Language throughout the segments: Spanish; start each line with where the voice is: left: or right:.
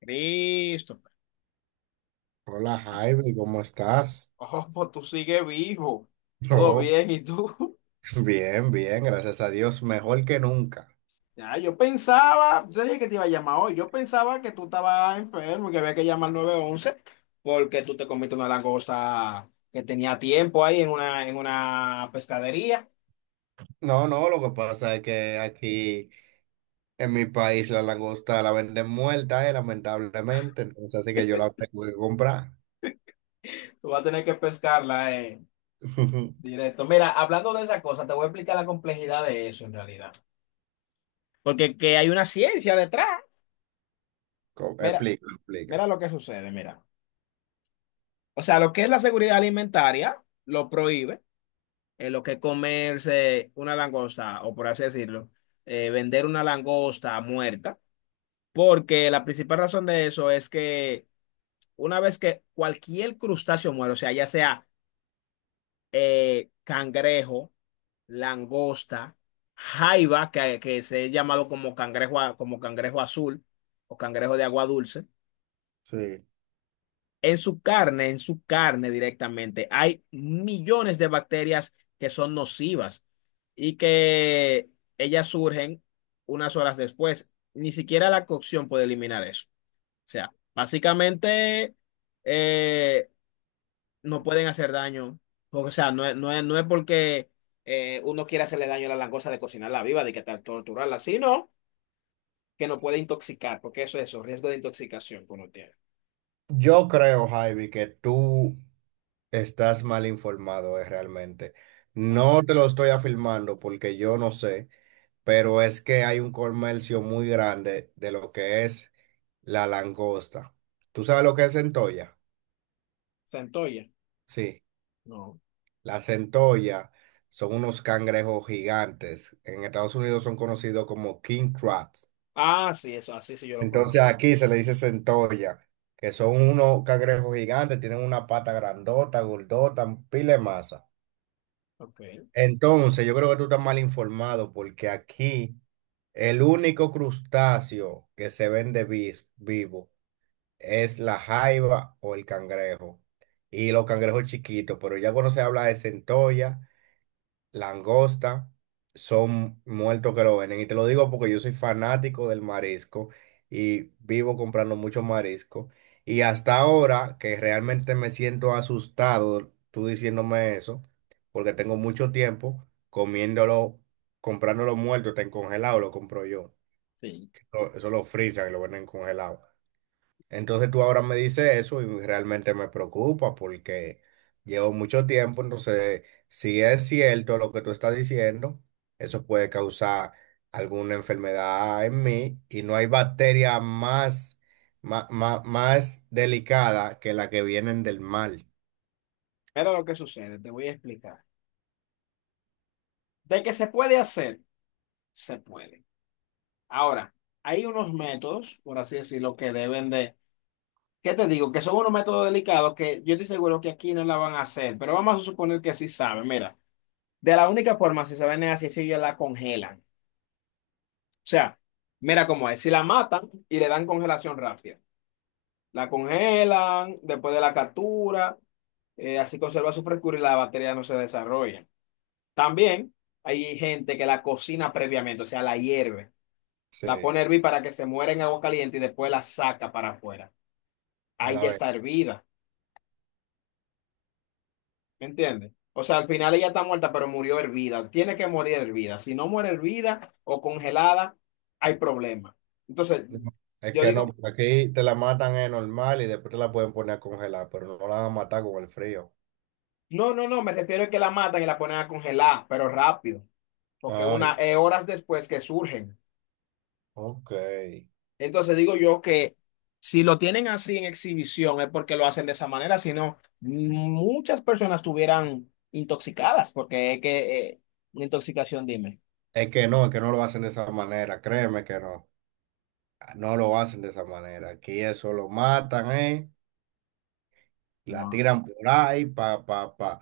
left: Cristo.
right: Hola Javi, ¿cómo estás?
left: Oh, pues tú sigues vivo. Todo
right: No,
left: bien, ¿y tú?
right: bien, bien, gracias a Dios, mejor que nunca.
left: Ya, yo pensaba, yo dije que te iba a llamar hoy, yo pensaba que tú estabas enfermo y que había que llamar al 911 porque tú te comiste una langosta que tenía tiempo ahí en una pescadería.
right: No, no, lo que pasa es que aquí en mi país la langosta la venden muerta, lamentablemente, entonces así que yo la tengo que comprar.
left: Tú vas a tener que pescarla directo. Mira, hablando de esa cosa, te voy a explicar la complejidad de eso en realidad. Porque que hay una ciencia detrás. Mira,
right: Explica, explica.
left: mira lo que sucede, mira. O sea, lo que es la seguridad alimentaria lo prohíbe lo que es comerse una langosta, o por así decirlo, vender una langosta muerta, porque la principal razón de eso es que una vez que cualquier crustáceo muere, o sea, ya sea cangrejo, langosta, jaiba, que se ha llamado como cangrejo, como cangrejo azul o cangrejo de agua dulce.
right: Sí.
left: En su carne directamente, hay millones de bacterias que son nocivas y que ellas surgen unas horas después. Ni siquiera la cocción puede eliminar eso. O sea, básicamente eh, no pueden hacer daño. O sea, no es porque uno quiera hacerle daño a la langosta de cocinarla viva, de que tal torturarla, sino que no puede intoxicar, porque eso es eso, riesgo de intoxicación que uno tiene.
right: Yo creo, Javi, que tú estás mal informado, realmente.
left: Ajá.
right: No te lo estoy afirmando porque yo no sé, pero es que hay un comercio muy grande de lo que es. La langosta. ¿Tú sabes lo que es centolla?
left: Centolla,
right: Sí,
left: no.
right: la centolla son unos cangrejos gigantes. En Estados Unidos son conocidos como king crabs.
left: Ah, sí, eso, así sí yo lo
right: Entonces
left: conozco.
right: aquí se le dice centolla, que son unos cangrejos gigantes, tienen una pata grandota, gordota, pile de masa.
left: Ok.
right: Entonces yo creo que tú estás mal informado porque aquí el único crustáceo que se vende vivo es la jaiba o el cangrejo. Y los cangrejos chiquitos, pero ya cuando se habla de centolla, langosta, son muertos que lo venden. Y te lo digo porque yo soy fanático del marisco y vivo comprando mucho marisco. Y hasta ahora que realmente me siento asustado, tú diciéndome eso, porque tengo mucho tiempo comiéndolo, comprándolo muerto, está en congelado, lo compro yo.
left: Sí.
right: Eso lo frisan y lo venden congelado. Entonces tú ahora me dices eso y realmente me preocupa porque llevo mucho tiempo, entonces si es cierto lo que tú estás diciendo, eso puede causar alguna enfermedad en mí y no hay bacteria más, más, delicada que la que vienen del mal.
left: Pero lo que sucede, te voy a explicar. De que se puede hacer, se puede. Ahora, hay unos métodos, por así decirlo, que deben de, ¿qué te digo? Que son unos métodos delicados que yo estoy seguro que aquí no la van a hacer, pero vamos a suponer que sí saben. Mira, de la única forma, si saben, es así, si ellos la congelan. O sea, mira cómo es, si la matan y le dan congelación rápida. La congelan después de la captura, así conserva su frescura y la batería no se desarrolla. También hay gente que la cocina previamente, o sea, la hierve, la pone
right: Sí,
left: a hervir para que se muera en agua caliente y después la saca para afuera.
right: a
left: Ahí
right: la
left: ya
right: vez.
left: está hervida, ¿me entiendes? O sea, al final ella está muerta, pero murió hervida. Tiene que morir hervida. Si no muere hervida o congelada, hay problema. Entonces,
right: Es
left: yo
right: que no,
left: digo,
right: porque aquí te la matan es normal y después te la pueden poner a congelar, pero no la van a matar con el frío.
left: no, no, no, me refiero a que la matan y la ponen a congelar, pero rápido, porque
right: Ay,
left: una, horas después que surgen.
right: ok.
left: Entonces digo yo que si lo tienen así en exhibición es porque lo hacen de esa manera, si no, muchas personas estuvieran intoxicadas, porque es que una intoxicación, dime.
right: Es que no lo hacen de esa manera, créeme que no, no lo hacen de esa manera. Aquí eso lo matan, ¿eh? La
left: No,
right: tiran por ahí, pa, pa, pa.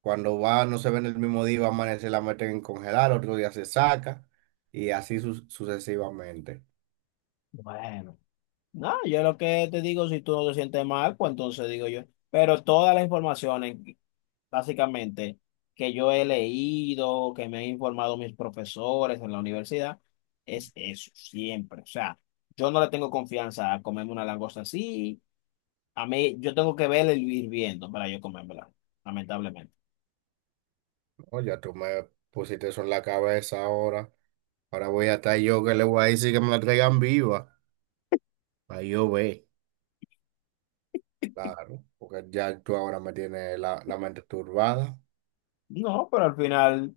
right: Cuando va, no se ven el mismo día, va a amanecer, la meten en congelar, otro día se saca y así sucesivamente.
left: bueno, no, yo lo que te digo, si tú no te sientes mal, pues entonces digo yo, pero todas las informaciones, básicamente, que yo he leído, que me han informado mis profesores en la universidad, es eso, siempre. O sea, yo no le tengo confianza a comerme una langosta así. A mí, yo tengo que verla y ir viendo para yo comérmela, lamentablemente.
right: No, ya tú me pusiste eso en la cabeza ahora. Ahora voy a estar yo que le voy a decir que me la traigan viva. Ahí yo ve, claro, porque ya tú ahora me tienes la mente turbada.
left: No, pero al final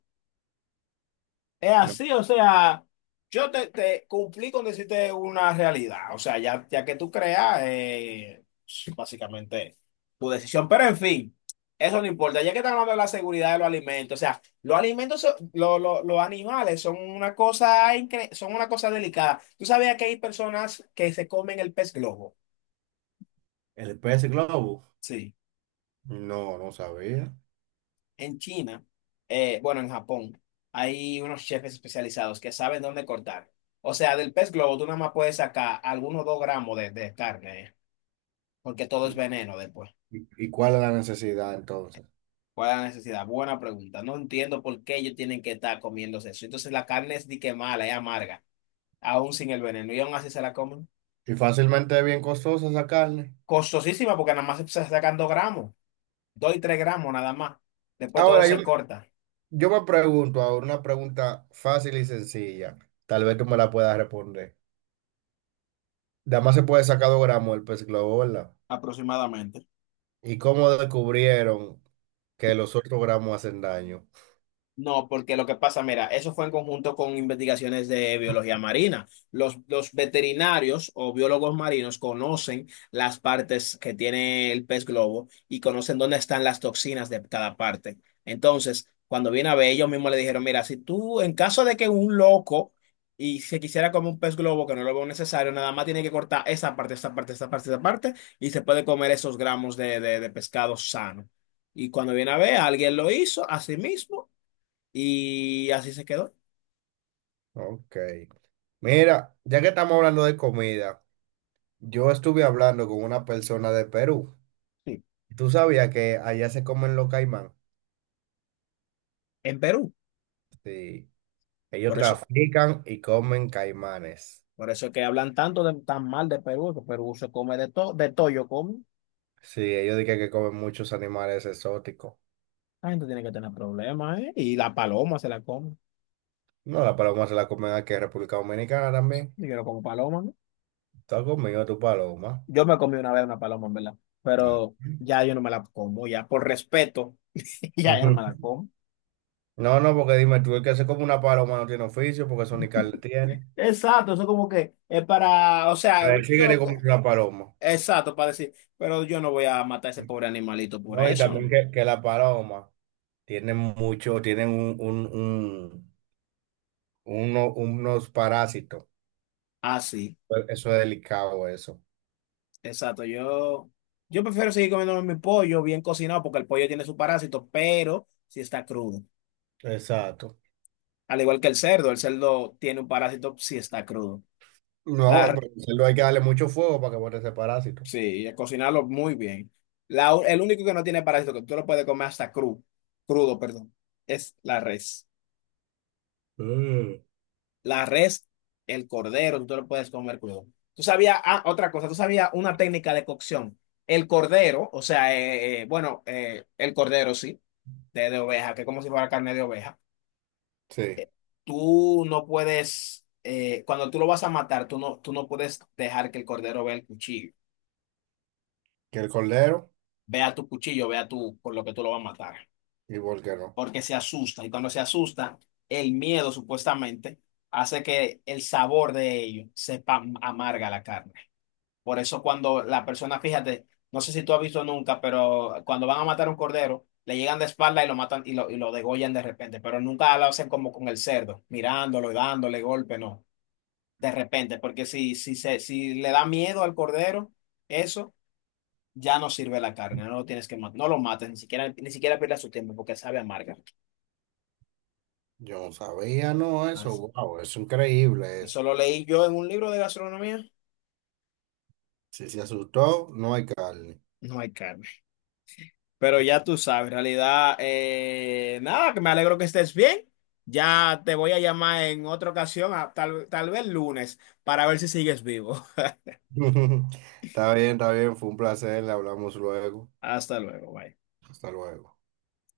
left: es
right: ¿No?
left: así, o sea, yo te cumplí con decirte una realidad, o sea, ya que tú creas, básicamente tu decisión, pero en fin, eso no importa, ya que estamos hablando de la seguridad de los alimentos, o sea, los alimentos, los animales son una cosa, son una cosa delicada. ¿Tú sabías que hay personas que se comen el pez globo?
right: El pez globo.
left: Sí.
right: No, no sabía.
left: En China, bueno, en Japón, hay unos chefs especializados que saben dónde cortar. O sea, del pez globo tú nada más puedes sacar algunos 2 gramos de carne, porque todo es
right: Sí.
left: veneno después.
right: Y cuál es la necesidad entonces?
left: ¿Cuál es la necesidad? Buena pregunta. No entiendo por qué ellos tienen que estar comiéndose eso. Entonces la carne es di que mala, es amarga, aún sin el veneno, y aún así se la comen.
right: Y fácilmente es bien costosa esa carne.
left: Costosísima porque nada más se sacan 2 gramos, 2 y 3 gramos nada más. Después todo
right: Ahora,
left: se corta.
right: yo me pregunto ahora una pregunta fácil y sencilla. Tal vez tú me la puedas responder. Además se puede sacar 2 gramos el pez globo, ¿verdad?
left: Aproximadamente.
right: ¿Y cómo descubrieron que los otros gramos hacen daño?
left: No, porque lo que pasa, mira, eso fue en conjunto con investigaciones de biología marina. Los veterinarios o biólogos marinos conocen las partes que tiene el pez globo y conocen dónde están las toxinas de cada parte. Entonces, cuando viene a ver, ellos mismos le dijeron, mira, si tú, en caso de que un loco y se quisiera comer un pez globo que no lo veo necesario, nada más tiene que cortar esa parte, esa parte, esa parte, esa parte y se puede comer esos gramos de pescado sano. Y cuando viene a ver, alguien lo hizo a sí mismo y así se quedó,
right: Ok. Mira, ya que estamos hablando de comida, yo estuve hablando con una persona de Perú.
left: sí,
right: ¿Tú sabías que allá se comen los caimán?
left: en Perú.
right: Sí. Ellos
left: Por eso,
right: trafican y comen caimanes.
left: por eso es que hablan tanto tan mal de Perú, que Perú se come de todo yo como.
right: Sí, ellos dicen que comen muchos animales exóticos.
left: La gente tiene que tener problemas, ¿eh? Y la paloma se la come.
right: No, la paloma se la comen aquí en República Dominicana también.
left: Y yo no como paloma, ¿no?
right: Está conmigo tu paloma.
left: Yo me comí una vez una paloma, en verdad.
right: Ah.
left: Pero ya yo no me la como, ya por respeto, ya yo no me
right: Ujú.
left: la como.
right: No, no, porque dime tú, el que se come una paloma no tiene oficio porque eso ni carne tiene.
left: Exacto, eso como que es para, o sea, tú
right: Pero sí
left: te
right: que
left: lo
right: le comen
left: co-
right: una paloma.
left: exacto, para decir, pero yo no voy a matar a ese pobre animalito por
right: No, y
left: eso.
right: también
left: ¿No?
right: que, la paloma tienen mucho, tienen unos parásitos.
left: Así.
right: Eso es delicado, eso.
left: Exacto, yo prefiero seguir comiendo mi pollo bien cocinado porque el pollo tiene su parásito, pero si está crudo.
right: Exacto.
left: Al igual que el cerdo tiene un parásito si está crudo.
right: No,
left: La,
right: pero solo hay que darle mucho fuego para que bote ese parásito.
left: sí, cocinarlo muy bien. El único que no tiene parásito, que tú lo puedes comer hasta crudo, crudo, perdón, es la res.
right: Mm.
left: La res, el cordero, tú lo puedes comer crudo. Tú sabías, ah, otra cosa, tú sabías una técnica de cocción. El cordero, o sea, bueno, el cordero, sí. De oveja, que es como si fuera carne de oveja,
right: Sí,
left: tú no puedes, cuando tú lo vas a matar, tú no puedes dejar que el cordero vea el
right: que el cordero.
left: cuchillo, vea tu, por lo que tú lo vas a matar,
right: ¿Y por qué no?
left: porque se asusta. Y cuando se asusta, el miedo supuestamente hace que el sabor de ello sepa amarga la carne. Por eso cuando la persona, fíjate, no sé si tú has visto nunca, pero cuando van a matar a un cordero, le llegan de espalda y lo matan y lo degollan de repente, pero nunca lo hacen como con el cerdo, mirándolo y dándole golpe, no, de repente, porque si le da miedo al cordero, eso ya no sirve la carne, no lo tienes que matar, no lo mates, ni siquiera pierdas su tiempo porque sabe amarga.
right: Yo no sabía, no, eso,
left: Así.
right: wow, es increíble eso.
left: Eso lo leí yo en un libro de gastronomía.
right: Si se asustó, no hay carne.
left: No hay carne. Pero ya tú sabes, en realidad, nada, que me alegro que estés bien. Ya te voy a llamar en otra ocasión, tal vez lunes, para ver si sigues vivo.
right: Está bien, fue un placer, le hablamos luego.
left: Hasta luego, bye.
right: Hasta luego.